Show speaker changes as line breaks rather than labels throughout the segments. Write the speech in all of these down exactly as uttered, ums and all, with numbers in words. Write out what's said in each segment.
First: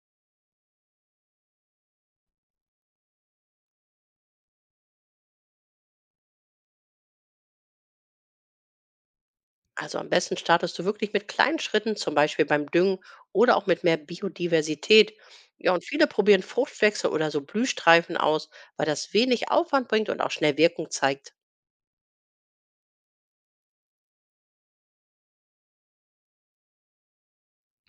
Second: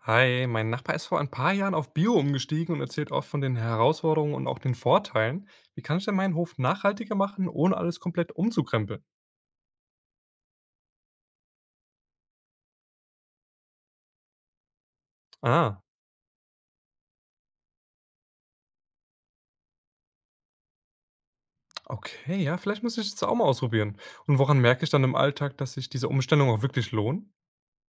Hi, mein Nachbar ist vor ein paar Jahren auf Bio umgestiegen und erzählt oft von den Herausforderungen und auch den Vorteilen. Wie kann ich denn meinen Hof nachhaltiger machen, ohne alles komplett umzukrempeln?
Also am besten startest du wirklich mit kleinen Schritten, zum Beispiel beim Düngen oder auch mit mehr Biodiversität. Ja,
Ah,
und viele probieren Fruchtwechsel oder so Blühstreifen aus, weil das wenig Aufwand bringt und auch schnell Wirkung zeigt.
okay, ja, vielleicht muss ich das auch mal ausprobieren. Und woran merke ich dann im Alltag, dass sich diese Umstellung auch wirklich lohnt?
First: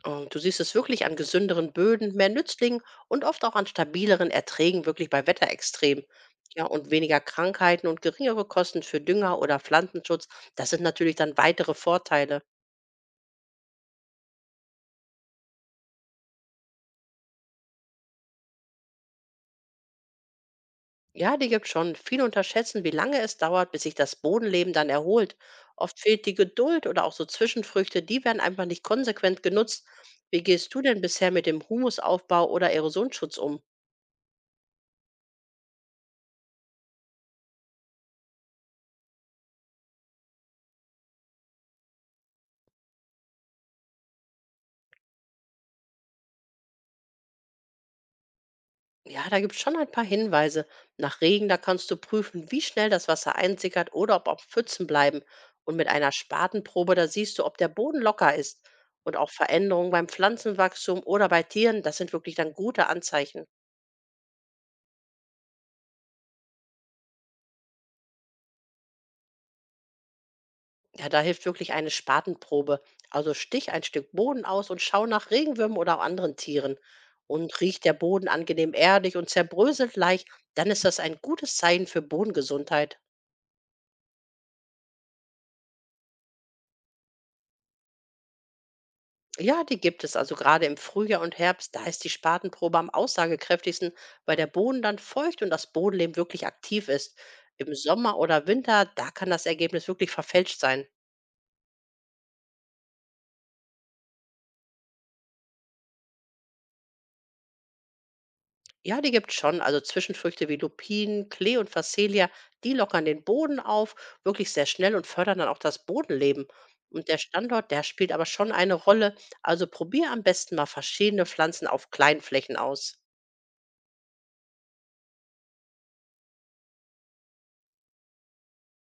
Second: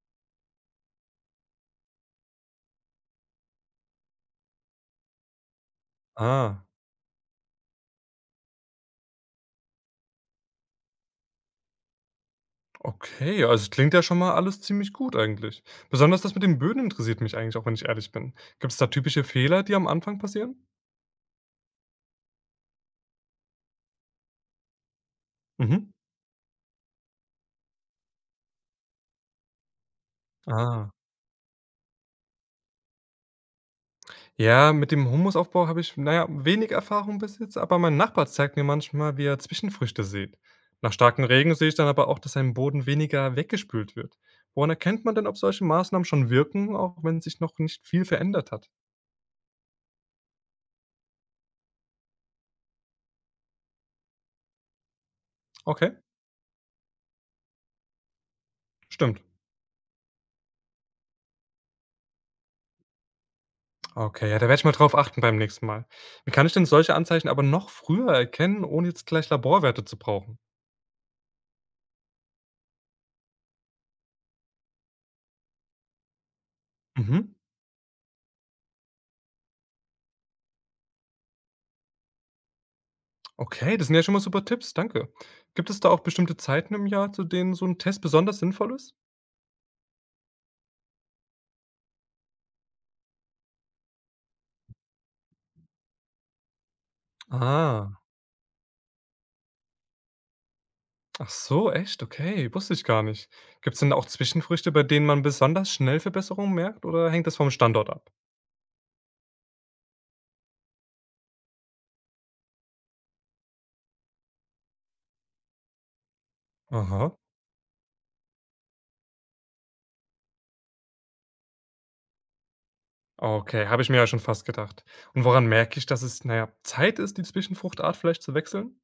Und du siehst es wirklich an gesünderen Böden, mehr Nützlingen und oft auch an stabileren Erträgen, wirklich bei Wetterextremen.
Ah,
Ja, und weniger Krankheiten und geringere Kosten für Dünger oder Pflanzenschutz, das sind natürlich dann weitere Vorteile.
okay, ja, also es klingt ja schon mal alles ziemlich gut eigentlich. Besonders das mit den Böden interessiert mich eigentlich, auch wenn ich ehrlich bin. Gibt es da typische Fehler, die am Anfang passieren?
Ja, die gibt schon. Viele unterschätzen, wie lange es dauert, bis sich das Bodenleben dann erholt.
Mhm.
Oft fehlt die Geduld oder auch so Zwischenfrüchte, die werden einfach nicht konsequent genutzt. Wie gehst du
Ah.
denn bisher mit dem Humusaufbau oder Erosionsschutz um?
Ja, mit dem Humusaufbau habe ich, naja, wenig Erfahrung bis jetzt, aber mein Nachbar zeigt mir manchmal, wie er Zwischenfrüchte sieht. Nach starkem Regen sehe ich dann aber auch, dass ein Boden weniger weggespült wird. Woran erkennt man denn, ob solche Maßnahmen schon wirken, auch wenn sich noch nicht viel verändert hat?
Ja, da gibt es schon ein paar Hinweise. Nach Regen, da kannst du prüfen, wie schnell das Wasser einsickert oder ob auch Pfützen bleiben. Und mit
Okay,
einer Spatenprobe, da siehst du, ob der Boden locker ist. Und
stimmt.
auch Veränderungen beim Pflanzenwachstum oder bei Tieren, das sind wirklich dann gute Anzeichen.
Okay, ja, da werde ich mal drauf achten beim nächsten Mal. Wie kann ich denn solche Anzeichen aber noch früher erkennen, ohne jetzt gleich Laborwerte zu brauchen?
Ja, da hilft wirklich eine Spatenprobe. Also stich ein Stück Boden aus und schau nach Regenwürmern oder auch anderen Tieren.
Mhm.
Und riecht der Boden angenehm erdig und zerbröselt leicht, dann ist das ein gutes Zeichen für Bodengesundheit.
Okay, das sind ja schon mal super Tipps, danke. Gibt es da auch bestimmte Zeiten im Jahr, zu denen so ein Test besonders sinnvoll ist?
Ja, die gibt es also gerade im Frühjahr und Herbst. Da ist die Spatenprobe am aussagekräftigsten, weil der Boden dann feucht und das Bodenleben wirklich aktiv ist. Im
Ah.
Sommer oder Winter, da kann das Ergebnis wirklich verfälscht sein.
Ach so, echt? Okay, wusste ich gar nicht. Gibt es denn auch Zwischenfrüchte, bei denen man besonders schnell Verbesserungen merkt, oder hängt das vom Standort ab?
Ja, die gibt's schon. Also Zwischenfrüchte wie Lupinen, Klee und Phacelia, die lockern den Boden auf, wirklich sehr schnell und fördern dann auch das Bodenleben. Und
Aha.
der Standort, der spielt aber schon eine Rolle. Also probier am besten mal verschiedene Pflanzen auf kleinen Flächen aus.
Okay, habe ich mir ja schon fast gedacht. Und woran merke ich, dass es, naja, Zeit ist, die Zwischenfruchtart vielleicht zu wechseln?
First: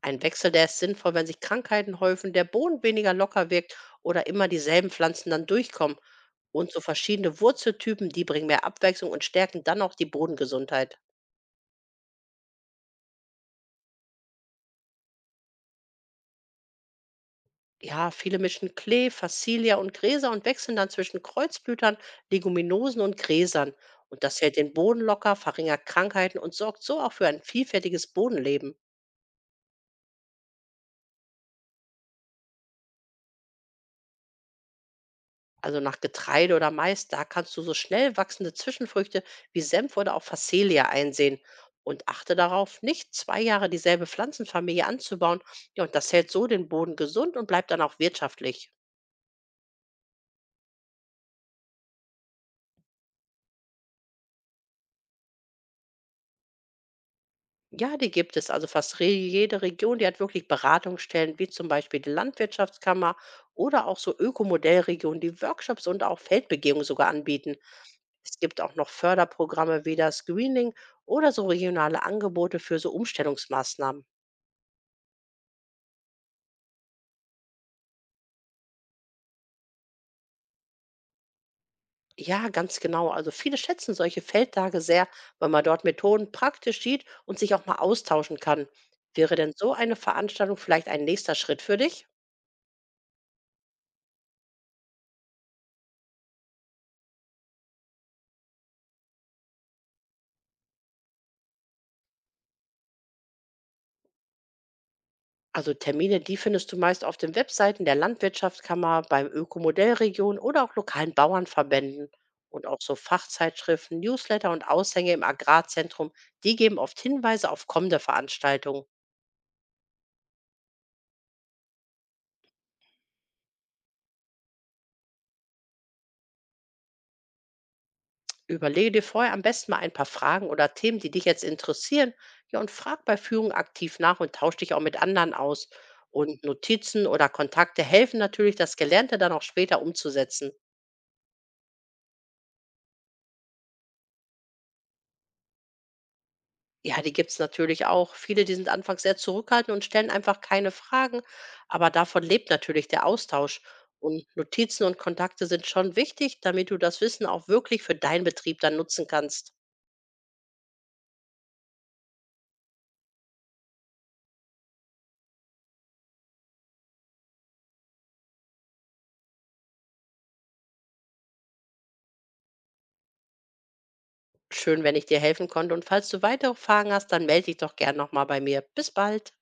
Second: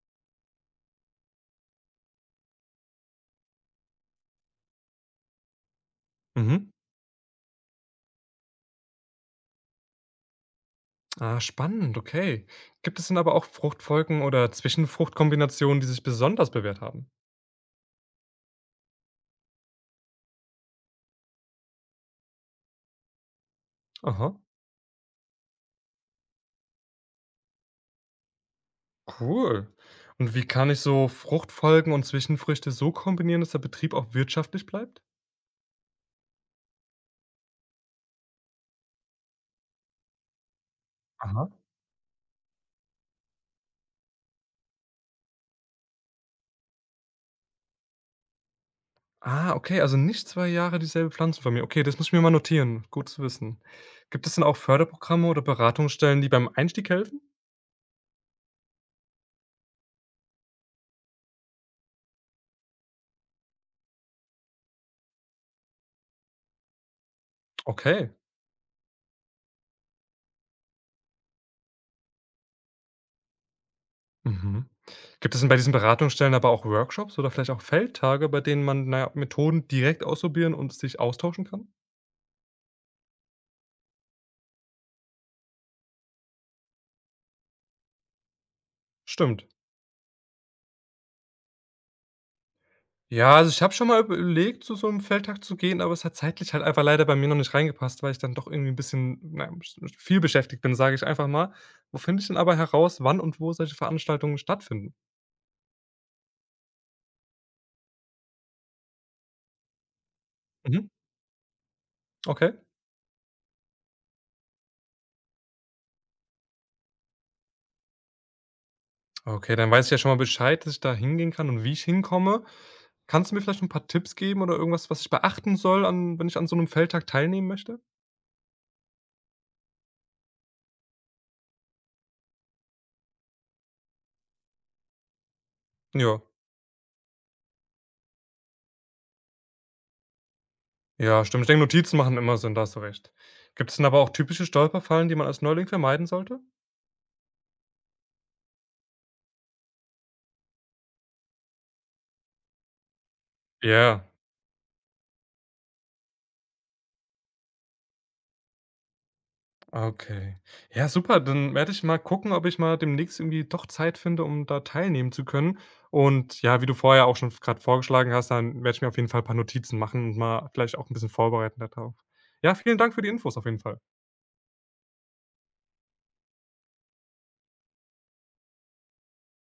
Ein Wechsel, der ist sinnvoll, wenn sich Krankheiten häufen, der Boden weniger locker wirkt oder immer dieselben Pflanzen dann durchkommen.
Mhm.
Und so verschiedene Wurzeltypen, die bringen mehr Abwechslung und stärken dann auch die Bodengesundheit.
Ah, spannend, okay. Gibt es denn aber auch Fruchtfolgen oder Zwischenfruchtkombinationen, die sich besonders bewährt haben?
Ja, viele mischen Klee, Fassilia und Gräser und wechseln dann zwischen Kreuzblütern, Leguminosen und Gräsern. Und
Aha,
das hält den Boden locker, verringert Krankheiten und sorgt so auch für ein vielfältiges Bodenleben.
cool. Und wie kann ich so Fruchtfolgen und Zwischenfrüchte so kombinieren, dass der Betrieb auch wirtschaftlich bleibt?
Also nach Getreide oder Mais, da kannst du so schnell wachsende Zwischenfrüchte wie Senf oder auch Fassilia einsehen.
Aha.
Und achte darauf, nicht zwei Jahre dieselbe Pflanzenfamilie anzubauen. Ja, und das hält so den Boden gesund und bleibt dann auch wirtschaftlich.
Ah, okay, also nicht zwei Jahre dieselbe Pflanzenfamilie. Okay, das muss ich mir mal notieren. Gut zu wissen. Gibt es denn auch Förderprogramme oder Beratungsstellen, die beim Einstieg helfen?
Ja, die gibt es. Also fast re- jede Region, die hat wirklich Beratungsstellen, wie zum Beispiel die Landwirtschaftskammer oder auch so Ökomodellregionen, die Workshops und auch Feldbegehungen sogar anbieten.
Okay.
Es gibt auch noch Förderprogramme wie das Greening oder so regionale Angebote für so Umstellungsmaßnahmen.
Mhm. Gibt es denn bei diesen Beratungsstellen aber auch Workshops oder vielleicht auch Feldtage, bei denen man, na ja, Methoden direkt ausprobieren und sich austauschen kann?
Ja, ganz genau. Also viele schätzen solche Feldtage sehr, weil man dort Methoden praktisch sieht und sich auch mal austauschen kann. Wäre
Stimmt.
denn so eine Veranstaltung vielleicht ein nächster Schritt für dich?
Ja, also ich habe schon mal überlegt, zu so einem Feldtag zu gehen, aber es hat zeitlich halt einfach leider bei mir noch nicht reingepasst, weil ich dann doch irgendwie ein bisschen, na ja, viel beschäftigt bin, sage ich einfach mal. Wo finde ich denn aber heraus, wann und wo solche Veranstaltungen stattfinden?
Also Termine, die findest du meist auf den Webseiten der Landwirtschaftskammer, beim Ökomodellregion oder auch
Mhm.
lokalen Bauernverbänden.
Okay.
Und auch so Fachzeitschriften, Newsletter und Aushänge im Agrarzentrum, die geben oft Hinweise auf kommende Veranstaltungen.
Okay, dann weiß ich ja schon mal Bescheid, dass ich da hingehen kann und wie ich hinkomme. Kannst du mir vielleicht 'n paar Tipps geben oder irgendwas, was ich beachten soll, an wenn ich an so 'nem Feldtag teilnehmen möchte?
Überlege dir vorher am besten mal ein paar Fragen oder Themen, die dich jetzt interessieren. Ja, und frag bei Führung aktiv nach und tausch dich auch mit anderen aus.
Ja.
Und Notizen oder Kontakte helfen natürlich, das Gelernte dann auch später umzusetzen.
Ja, stimmt. Ich denke, Notizen machen immer Sinn, da hast du recht. Gibt's denn aber auch typische Stolperfallen, die man als Neuling vermeiden sollte?
Ja, die gibt's natürlich auch. Viele, die sind anfangs sehr zurückhaltend und stellen einfach keine Fragen, aber davon lebt natürlich der Austausch.
Ja.
Und Notizen und Kontakte sind schon wichtig, damit du das Wissen auch wirklich für deinen Betrieb dann nutzen kannst.
Okay. Ja, super, dann werde ich mal gucken, ob ich mal demnächst irgendwie doch Zeit finde, um da teilnehmen zu können. Und ja, wie du vorher auch schon gerade vorgeschlagen hast, dann werde ich mir auf jeden Fall ein paar Notizen machen und mal vielleicht auch ein bisschen vorbereiten darauf. Ja, vielen Dank für die Infos auf jeden Fall.
Schön, wenn ich dir helfen konnte. Und falls du weitere Fragen hast, dann melde dich doch gern nochmal bei mir. Bis bald.